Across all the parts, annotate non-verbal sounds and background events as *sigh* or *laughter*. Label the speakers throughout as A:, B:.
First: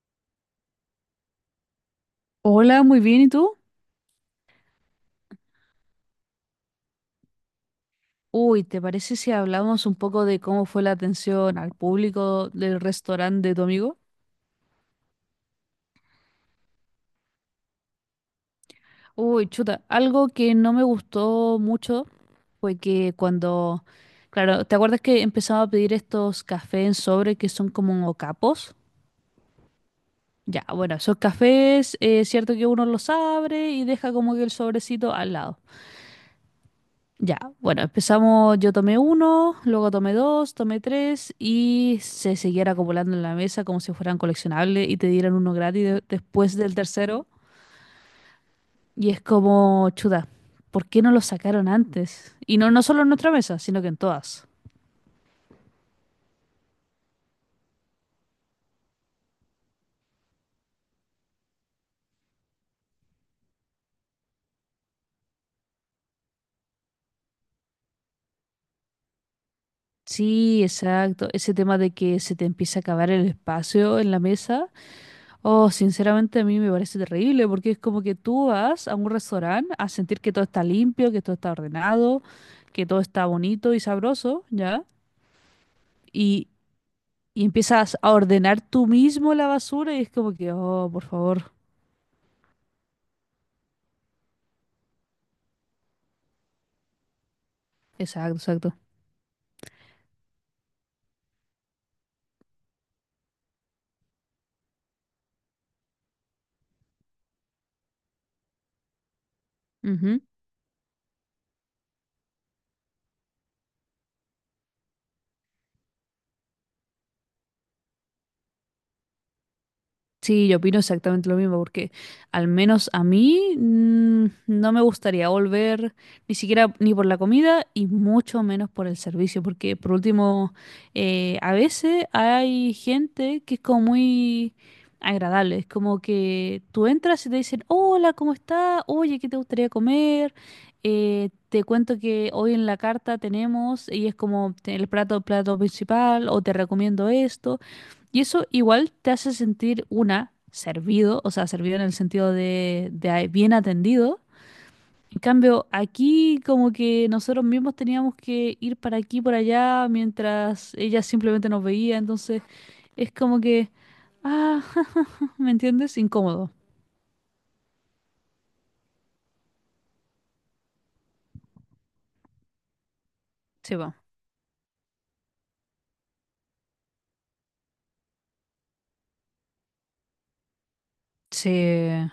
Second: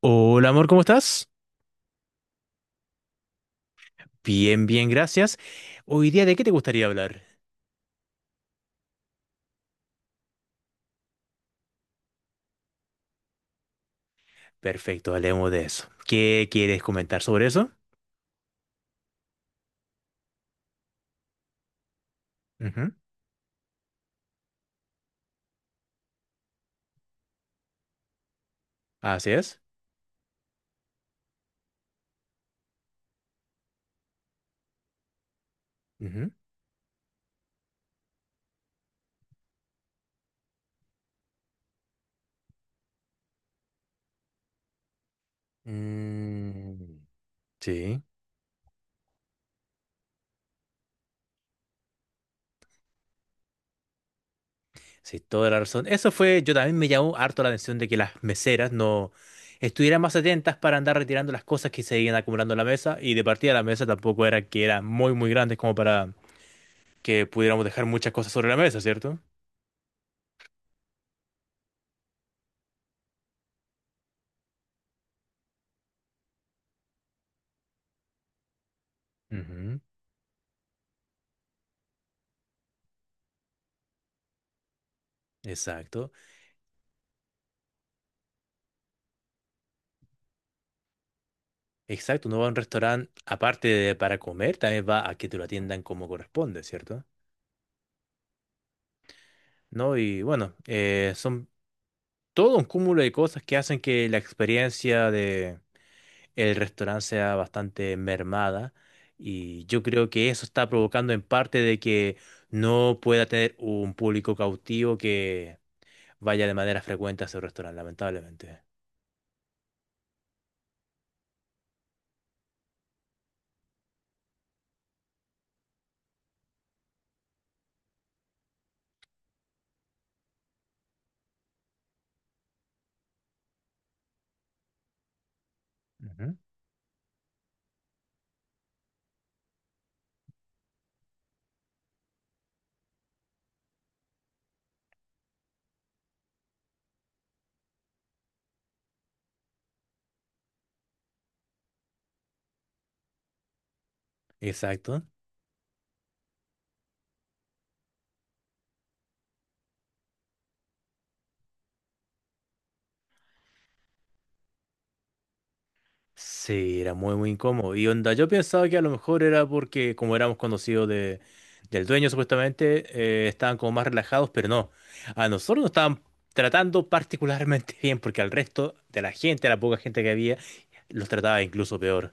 A: Hola amor, ¿cómo estás?
B: Hola, muy bien, ¿y tú?
A: Bien, bien, gracias. Hoy día, ¿de qué te gustaría hablar?
B: Uy, ¿te parece si hablamos un poco de cómo fue la atención al público del restaurante de tu amigo?
A: Perfecto, hablemos de eso. ¿Qué quieres comentar sobre eso?
B: Uy, chuta, algo que no me gustó mucho fue
A: Ujú.
B: que cuando, claro, ¿te acuerdas que empezaba a pedir estos cafés en sobre que son como capos?
A: Así es.
B: Ya, bueno, esos cafés, es cierto que uno los abre y deja como que el sobrecito al lado.
A: Ujú.
B: Ya, bueno, empezamos, yo tomé uno, luego tomé dos, tomé tres y se siguiera acumulando en la mesa como si fueran coleccionables y te dieran uno gratis después del
A: Mm,
B: tercero.
A: sí,
B: Y es como, chuda, ¿por qué no lo sacaron antes? Y no, no solo en nuestra mesa, sino que en todas.
A: sí, toda la razón. Eso fue, yo también me llamó harto la atención de que las meseras no estuvieran más atentas para andar retirando las cosas que se iban acumulando en la mesa y de partida la mesa tampoco era que eran muy, muy grandes como para que pudiéramos dejar muchas cosas sobre la mesa, ¿cierto?
B: Sí, exacto. Ese tema de que se te empieza a acabar el espacio en la mesa. Oh, sinceramente a mí me parece terrible porque es como que tú vas a un restaurante
A: Ujú.
B: a sentir que todo está limpio, que todo está ordenado, que todo está bonito y sabroso, ¿ya?
A: Exacto.
B: Y, y empiezas a ordenar tú mismo la basura y es como que, oh, por favor.
A: Exacto, uno va a un restaurante aparte de para comer, también va a que te lo atiendan como corresponde, ¿cierto?
B: Exacto, exacto.
A: ¿No? Y bueno, son todo un cúmulo de cosas que hacen que la experiencia de el restaurante sea bastante mermada y yo creo
B: Ujú.
A: que eso está provocando en parte de que no pueda tener un público cautivo que vaya de manera frecuente a ese restaurante, lamentablemente.
B: Sí, yo opino exactamente lo mismo, porque al menos a mí no me gustaría volver ni siquiera ni por la comida y mucho menos por el servicio, porque por último, a veces hay gente que es como muy agradable, es como
A: Ujú.
B: que tú entras y te dicen, hola, ¿cómo está? Oye, ¿qué te gustaría comer? Te cuento que hoy en la carta tenemos, y es como el plato principal, o te recomiendo esto. Y eso igual te hace sentir una, servido, o sea, servido en el sentido de bien atendido.
A: Exacto.
B: En cambio, aquí como que nosotros mismos teníamos que ir para aquí, por allá, mientras ella simplemente nos veía. Entonces, es como que, ah, *laughs* ¿me entiendes? Incómodo.
A: Sí, era muy, muy incómodo. Y onda, yo pensaba que a lo mejor era porque, como éramos conocidos del dueño, supuestamente, estaban como
B: Sí,
A: más
B: va.
A: relajados, pero no. A nosotros nos estaban tratando particularmente *laughs* bien, porque al resto de la gente, la poca gente que había, los trataba incluso
B: Sí.
A: peor.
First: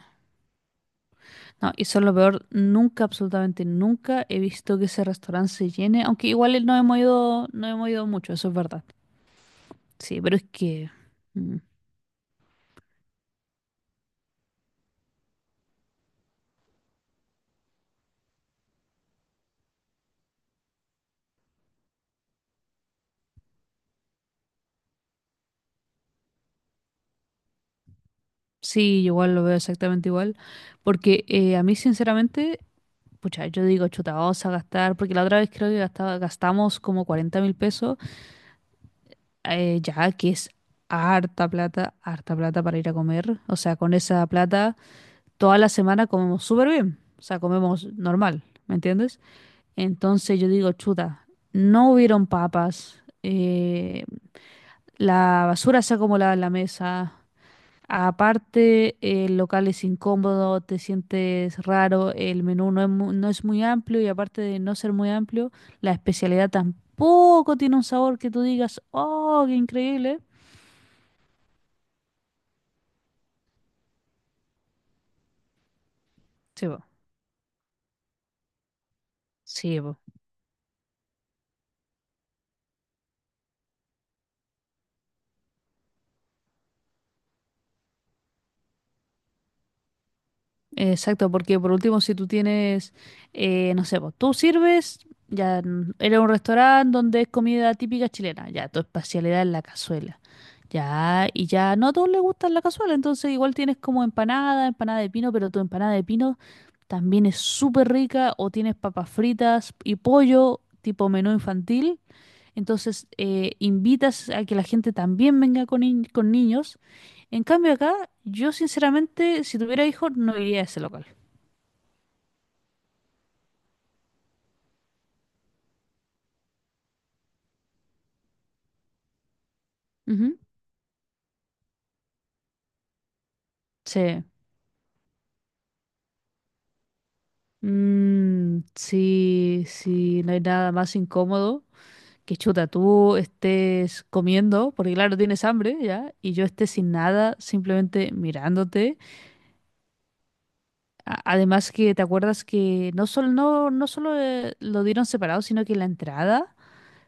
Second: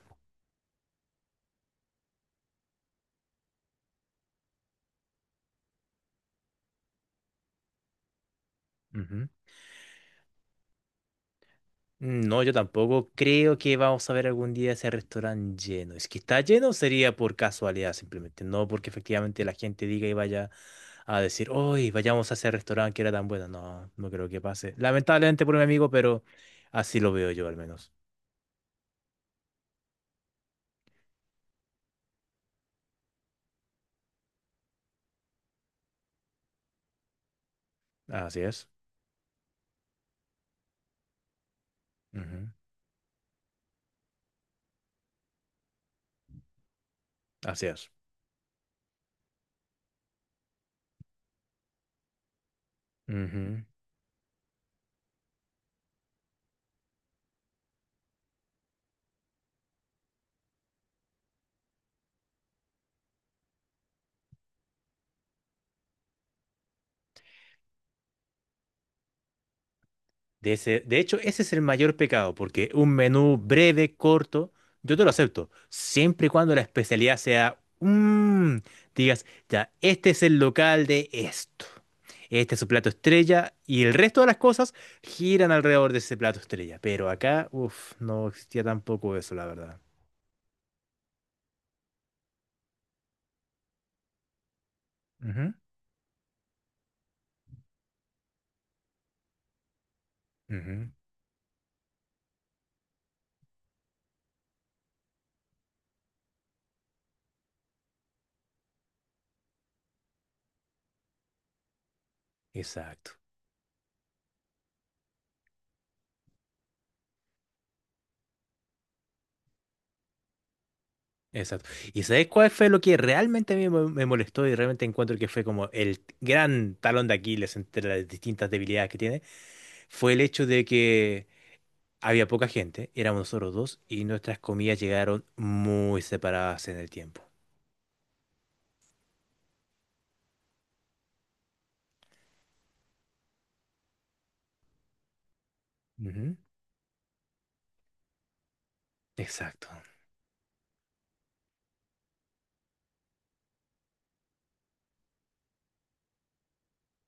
B: No, y eso es lo peor. Nunca, absolutamente nunca he visto que ese restaurante se llene. Aunque igual no hemos ido, no hemos ido mucho, eso es verdad. Sí, pero es que, mm,
A: No, yo tampoco creo que vamos a ver algún día ese restaurante lleno. Es que está lleno sería por casualidad simplemente, no porque efectivamente la gente diga y vaya a decir, hoy vayamos a ese restaurante que era tan bueno. No, no creo que pase. Lamentablemente por mi amigo, pero así lo veo yo al menos.
B: sí, yo igual lo veo exactamente igual, porque a mí sinceramente, pucha, yo digo, chuta, vamos a gastar, porque la otra vez creo que gastamos como 40.000 pesos,
A: Así es.
B: ya que es harta
A: Ujú.
B: plata para ir a comer, o sea, con esa plata toda la semana comemos súper bien, o sea,
A: Así
B: comemos
A: es.
B: normal, ¿me entiendes? Entonces yo digo, chuta, no hubieron papas,
A: Ujú.
B: la basura se acumulaba en la mesa. Aparte, el local es incómodo, te sientes raro, el menú no es muy amplio y aparte de no ser muy amplio, la especialidad tampoco tiene un sabor que tú digas, oh, qué increíble.
A: De hecho, ese es el mayor pecado, porque un menú breve, corto, yo te lo acepto, siempre y cuando la
B: Sí, po.
A: especialidad sea, digas, ya,
B: Sí, po.
A: este es el local de esto, este es su plato estrella, y el resto de las cosas giran alrededor de ese plato estrella. Pero acá, uff, no existía tampoco eso, la verdad.
B: Exacto, porque por último, si tú tienes, no sé, pues, tú sirves,
A: Ujú,
B: ya eres un restaurante donde es comida típica chilena, ya tu especialidad es la cazuela,
A: ujú.
B: ya, y ya no a todos les gusta la cazuela, entonces igual tienes como empanada, empanada de pino, pero tu empanada de pino también es súper rica, o tienes papas fritas y pollo, tipo menú infantil, entonces
A: Exacto,
B: invitas a que la gente también venga con, ni- con niños. En cambio acá, yo sinceramente, si tuviera hijos, no iría a ese local.
A: exacto. ¿Y sabes cuál fue lo que realmente a mí me molestó y realmente encuentro que fue como el gran talón de Aquiles entre las distintas debilidades que tiene? Fue el
B: Ujú.
A: hecho de que había poca gente, éramos nosotros dos, y
B: Sí.
A: nuestras comidas llegaron muy separadas en el tiempo.
B: Mm, sí, sí, no hay nada más incómodo que chuta, tú estés comiendo, porque claro, tienes hambre ya, y
A: Ujú.
B: yo esté sin nada, simplemente mirándote.
A: Exacto.
B: Además que te acuerdas que no solo lo dieron separado, sino que la entrada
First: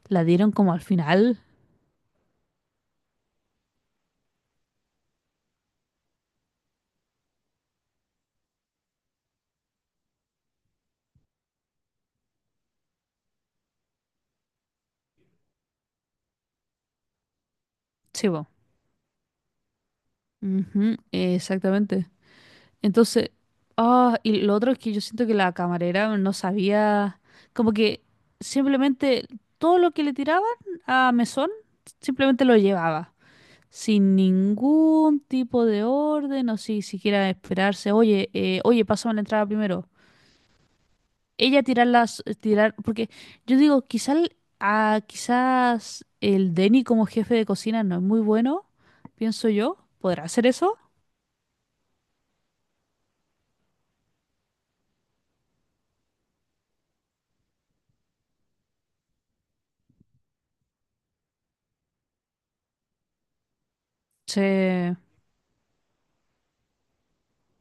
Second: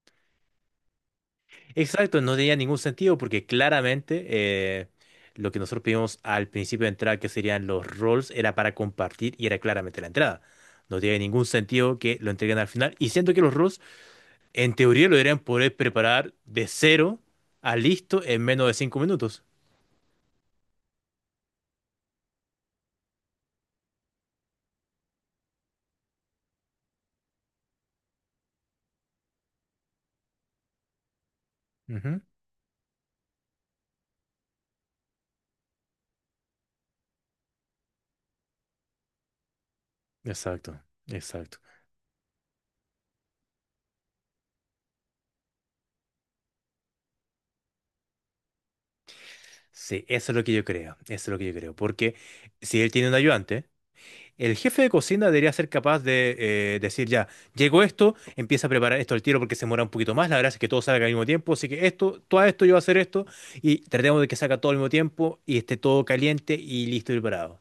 B: la dieron como al final.
A: Exacto, no tenía ningún sentido porque claramente lo que nosotros pedimos al principio de entrada, que serían los rolls, era para compartir y era claramente la entrada. No tiene ningún sentido que lo entreguen al final. Y siento que los rolls, en teoría, lo deberían poder preparar de cero a listo
B: Sí,
A: en
B: bo.
A: menos de 5 minutos.
B: Ujú, exactamente. Entonces, ah, y lo otro es que yo siento que la camarera no sabía, como que simplemente todo lo que le tiraban a Mesón,
A: Ujú.
B: simplemente lo llevaba, sin ningún tipo de orden o si siquiera esperarse, oye, oye, pásame la entrada primero.
A: Exacto, exacto.
B: Ella tirar las, tirar, porque yo digo, quizás, quizás el Denny como jefe de cocina no es muy bueno, pienso yo,
A: Sí,
B: ¿podrá
A: eso es lo
B: hacer
A: que yo
B: eso?
A: creo, eso es lo que yo creo, porque si él tiene un ayudante, el jefe de cocina debería ser capaz de decir ya, llegó esto, empieza a preparar esto al tiro porque se demora un poquito más, la verdad es que todo salga al mismo tiempo, así que esto, todo esto yo voy a hacer esto y tratemos de que
B: Sí,
A: salga todo al mismo tiempo y esté todo caliente y listo y preparado.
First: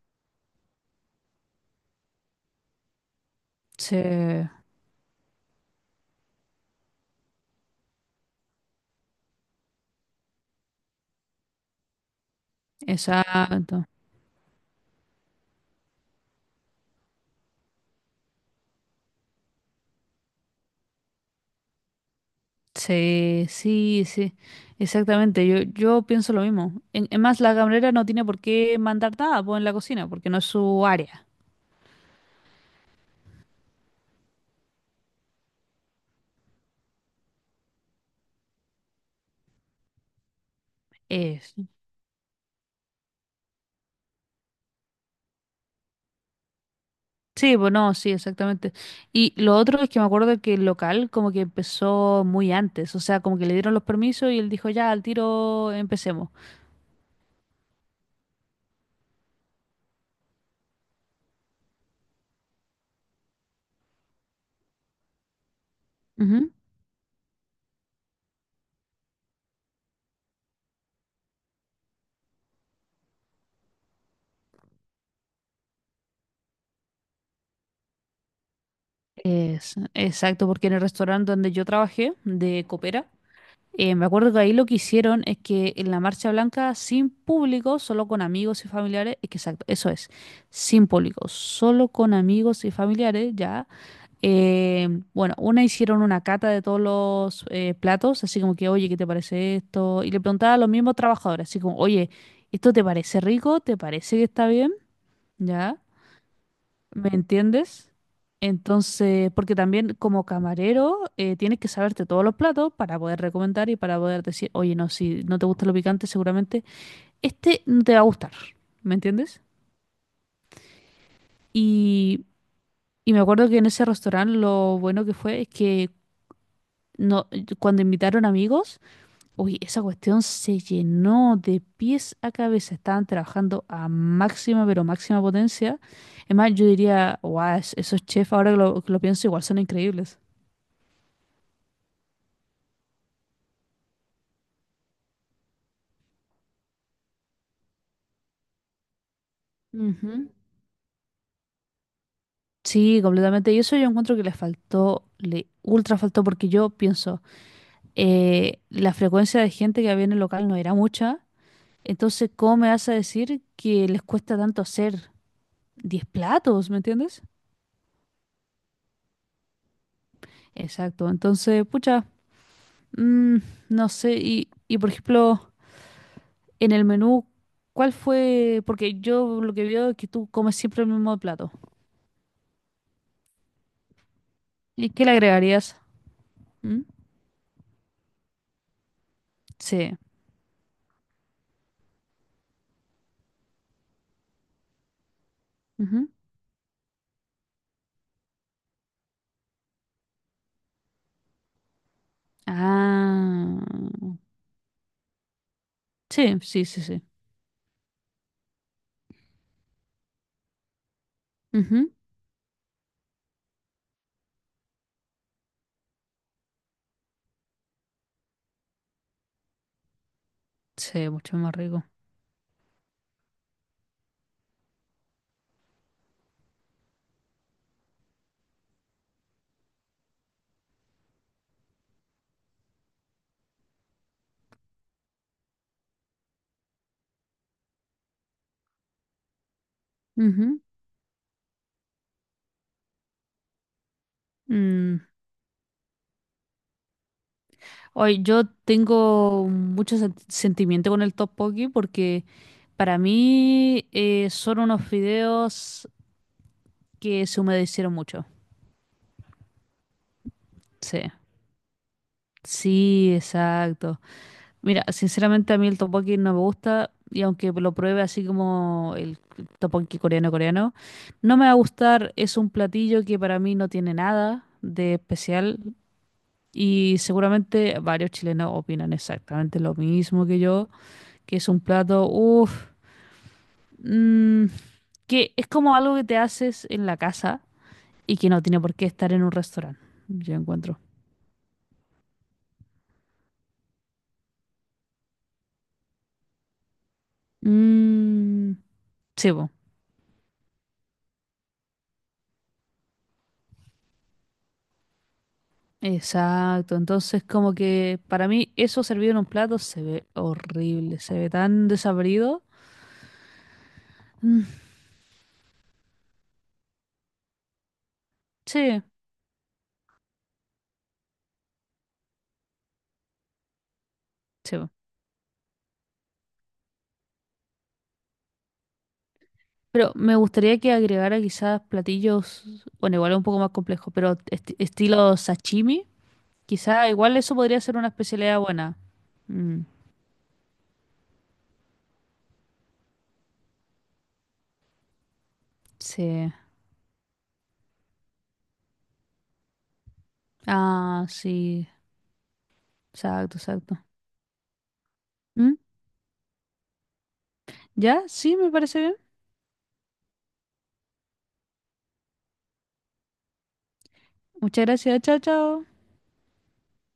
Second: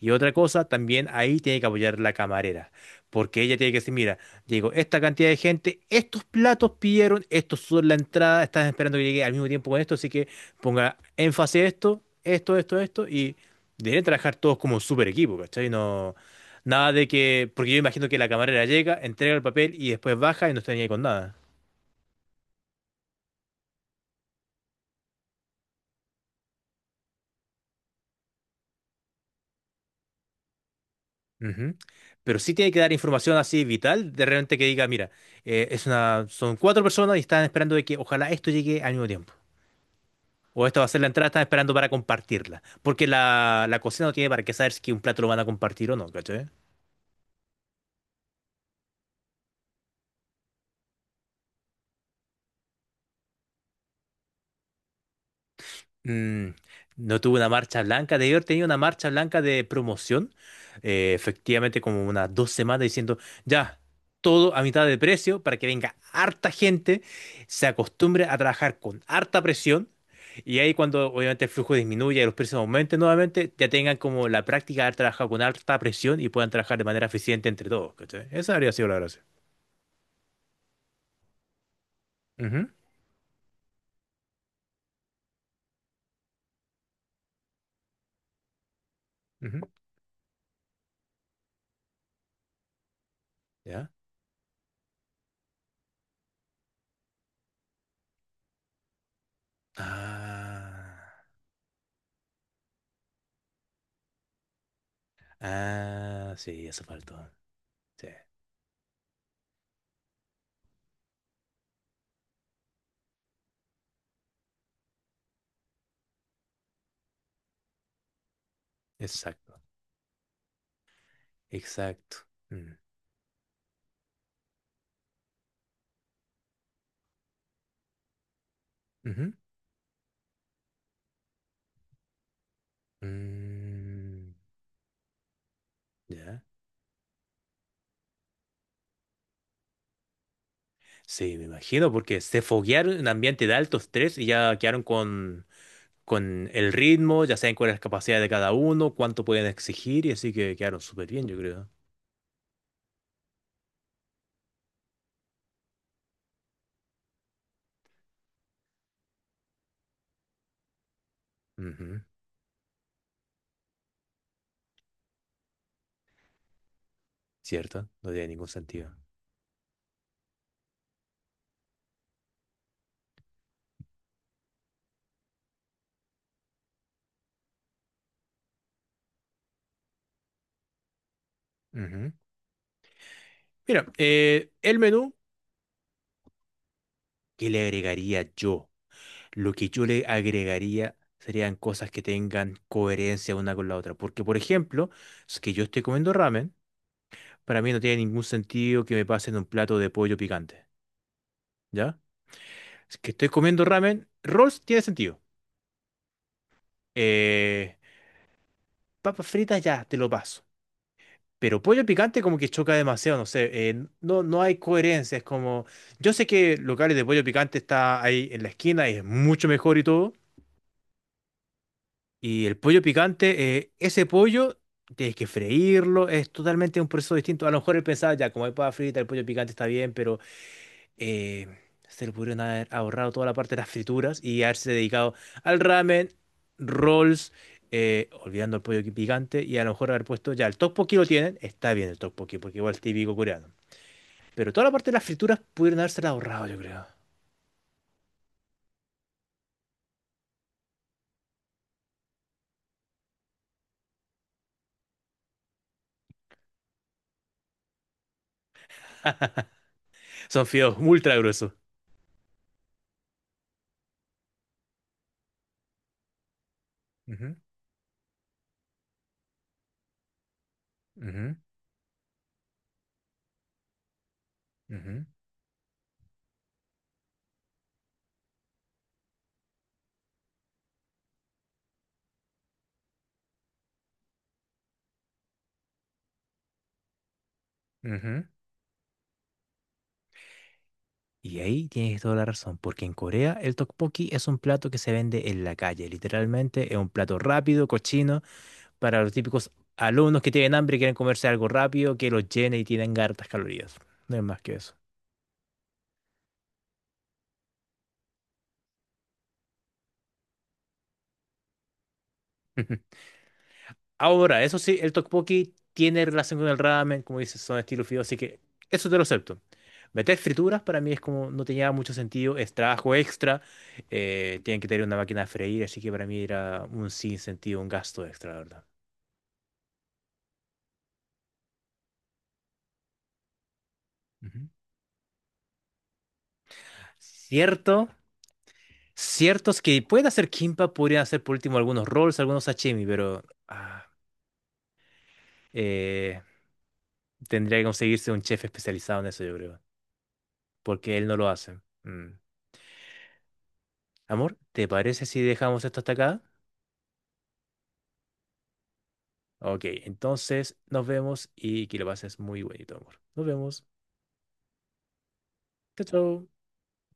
A: Y otra cosa, también ahí tiene que apoyar la camarera, porque ella tiene que decir,
B: sí,
A: mira, llegó esta cantidad de gente, estos platos pidieron, estos son la entrada, están esperando que llegue al mismo tiempo con esto, así que ponga énfasis a esto, esto, esto, esto, y
B: exacto.
A: deben trabajar todos como un super equipo, ¿cachai? No, nada de que, porque yo imagino que la camarera llega, entrega el papel y después baja y no está ni ahí con nada.
B: Sí, sí, sí, exactamente. Yo pienso lo mismo. En más, la camarera no tiene por qué mandar nada pues, en la cocina, porque no es su área.
A: Ujú. Pero sí tiene que dar información así vital, de repente que diga, mira, son cuatro personas y están esperando de que ojalá esto llegue al mismo tiempo. O esta va a ser la entrada, están
B: Es,
A: esperando para compartirla. Porque la cocina no tiene para qué saber si un plato lo van a compartir o no, ¿cachai?
B: sí, pues no, sí, exactamente. Y lo otro es que me acuerdo que el local como que empezó muy antes, o sea, como que le dieron los permisos y él dijo, ya, al tiro empecemos.
A: Mm, no tuve una marcha blanca. Debí haber tenido una marcha blanca de promoción. Efectivamente, como unas 2 semanas diciendo, ya, todo a mitad de precio para que venga harta
B: Ujú.
A: gente, se acostumbre a trabajar con harta presión. Y ahí cuando obviamente el flujo disminuya y los precios aumenten nuevamente, ya tengan como la práctica de haber trabajado con alta presión y puedan trabajar de manera eficiente entre todos, ¿cachai? Esa habría sido la gracia.
B: Es- exacto, porque en el restaurante donde yo trabajé, de
A: Ujú,
B: copera, me acuerdo que ahí lo que hicieron es que en la marcha blanca, sin público, solo con amigos y familiares, es que
A: ujú.
B: exacto, eso es, sin público, solo con amigos y familiares, ya.
A: ¿Ya?
B: Eh, bueno, una hicieron una cata de todos los platos, así como que, oye, ¿qué te parece esto? Y le preguntaba a los mismos
A: Ah,
B: trabajadores, así como, oye, ¿esto te parece rico? ¿Te parece que está bien? ¿Ya?
A: ah, sí, eso
B: ¿Me
A: faltó.
B: entiendes?
A: Sí,
B: Entonces, porque también como camarero tienes que saberte todos los platos para poder recomendar y para poder decir, oye, no, si no te gusta lo picante, seguramente este no te va a gustar. ¿Me entiendes?
A: exacto, exacto.
B: Y,
A: Mm,
B: y me acuerdo que en ese restaurante lo bueno que fue es que no, cuando invitaron amigos,
A: ujú,
B: uy, esa cuestión se llenó de pies a cabeza. Estaban trabajando a
A: mm,
B: máxima, pero máxima potencia. Es
A: ¿ya?
B: más, yo diría, guau, esos chefs, ahora que lo pienso, igual son increíbles.
A: Sí, me imagino, porque se foguearon en ambiente de alto estrés y ya quedaron con el ritmo, ya saben cuál es la capacidad de cada uno, cuánto pueden exigir, y
B: Ujú.
A: así que quedaron súper bien, yo creo.
B: Sí, completamente. Y eso yo encuentro que le faltó, le ultra faltó, porque yo pienso, la frecuencia de gente que había en el local no era mucha,
A: Ujú.
B: entonces, ¿cómo me vas a decir que les cuesta tanto hacer 10 platos? ¿Me entiendes?
A: Cierto, no tiene ningún sentido.
B: Exacto. Entonces, pucha, mm, no sé. Y, por ejemplo, en el menú, ¿cuál fue? Porque yo lo que veo es que tú comes siempre el mismo plato.
A: Ujú. Mira, el
B: ¿Y qué le
A: menú
B: agregarías? ¿Mm?
A: que le agregaría yo. Lo que yo
B: Sí.
A: le agregaría serían cosas que tengan coherencia una con la otra. Porque, por ejemplo, si es que yo estoy
B: Ujú.
A: comiendo ramen, para mí no tiene ningún sentido que me pasen un plato de pollo picante, ¿ya? Si es que estoy
B: Ah.
A: comiendo ramen, rolls tiene sentido.
B: Sí, sí, sí, sí.
A: Eh, Papas fritas ya, te lo paso. Pero pollo
B: Ujú.
A: picante como que choca demasiado, no sé, no, no hay coherencia, es como... Yo sé que locales de pollo picante está ahí en la esquina y es mucho mejor y todo.
B: Sí, mucho más rico.
A: Y el pollo picante, ese pollo tienes que freírlo, es totalmente un proceso distinto. A lo mejor él pensaba, ya, como hay papa frita, el pollo picante está bien, pero eh, se le pudieron haber ahorrado toda la parte de las frituras y haberse dedicado al ramen, rolls, olvidando el pollo picante, y a lo mejor haber puesto, ya, el
B: Ujú.
A: tteokbokki lo tienen, está bien el tteokbokki, porque igual es típico coreano. Pero toda la parte de
B: Mm.
A: las frituras pudieron haberse ahorrado, yo creo.
B: Oye, yo tengo mucho sentimiento con el tteokbokki porque para mí son unos fideos que se humedecieron mucho.
A: Son fideos
B: Sí,
A: ultra gruesos.
B: sí, exacto. Mira, sinceramente a mí el tteokbokki no me gusta y
A: Ujú,
B: aunque lo pruebe así como el tteokbokki coreano coreano,
A: ujú,
B: no me va a gustar. Es un platillo que para mí no tiene nada de
A: ujú,
B: especial. Y seguramente varios chilenos opinan exactamente lo mismo que yo, que es un plato, uff, que es como algo que te haces en la casa y
A: ujú.
B: que no tiene por qué estar en un restaurante, yo encuentro.
A: Y ahí tienes toda la razón, porque en Corea el tteokbokki es un plato que se vende en la calle, literalmente es un plato rápido, cochino,
B: Mm,
A: para los
B: sí, po,
A: típicos alumnos que tienen hambre y quieren comerse algo rápido que los llene y tienen hartas calorías. No es más que eso.
B: exacto. Entonces, como que para mí eso servido en un plato se ve horrible, se ve tan desabrido.
A: *laughs* Ahora,
B: Mm,
A: eso sí, el tteokbokki tiene relación con el ramen, como dices, son estilos fideos, así que
B: sí,
A: eso te lo acepto. Meter frituras para mí es como no tenía mucho sentido, es trabajo extra,
B: sí,
A: tienen que
B: po.
A: tener una máquina a freír, así que para mí era un sinsentido, un gasto extra, la verdad.
B: Pero me gustaría que agregara quizás platillos, bueno, igual es un poco más complejo, pero estilo sashimi. Quizá igual eso podría ser
A: Cierto,
B: una especialidad buena. Mm,
A: ciertos que puede hacer Kimpa, podría hacer por último algunos rolls, algunos sashimi, pero eh,
B: sí.
A: tendría que conseguirse un chef especializado en eso, yo creo, porque
B: Ah,
A: él no lo hace.
B: sí.
A: Mm.
B: Exacto, exacto.
A: Amor, ¿te parece si
B: Mm,
A: dejamos esto hasta acá?
B: ¿ya? Sí, me parece bien.
A: Ok, entonces nos vemos y que lo pases muy bonito, amor. Nos vemos.
B: Muchas gracias. Chao, chao.
A: Chao, chao.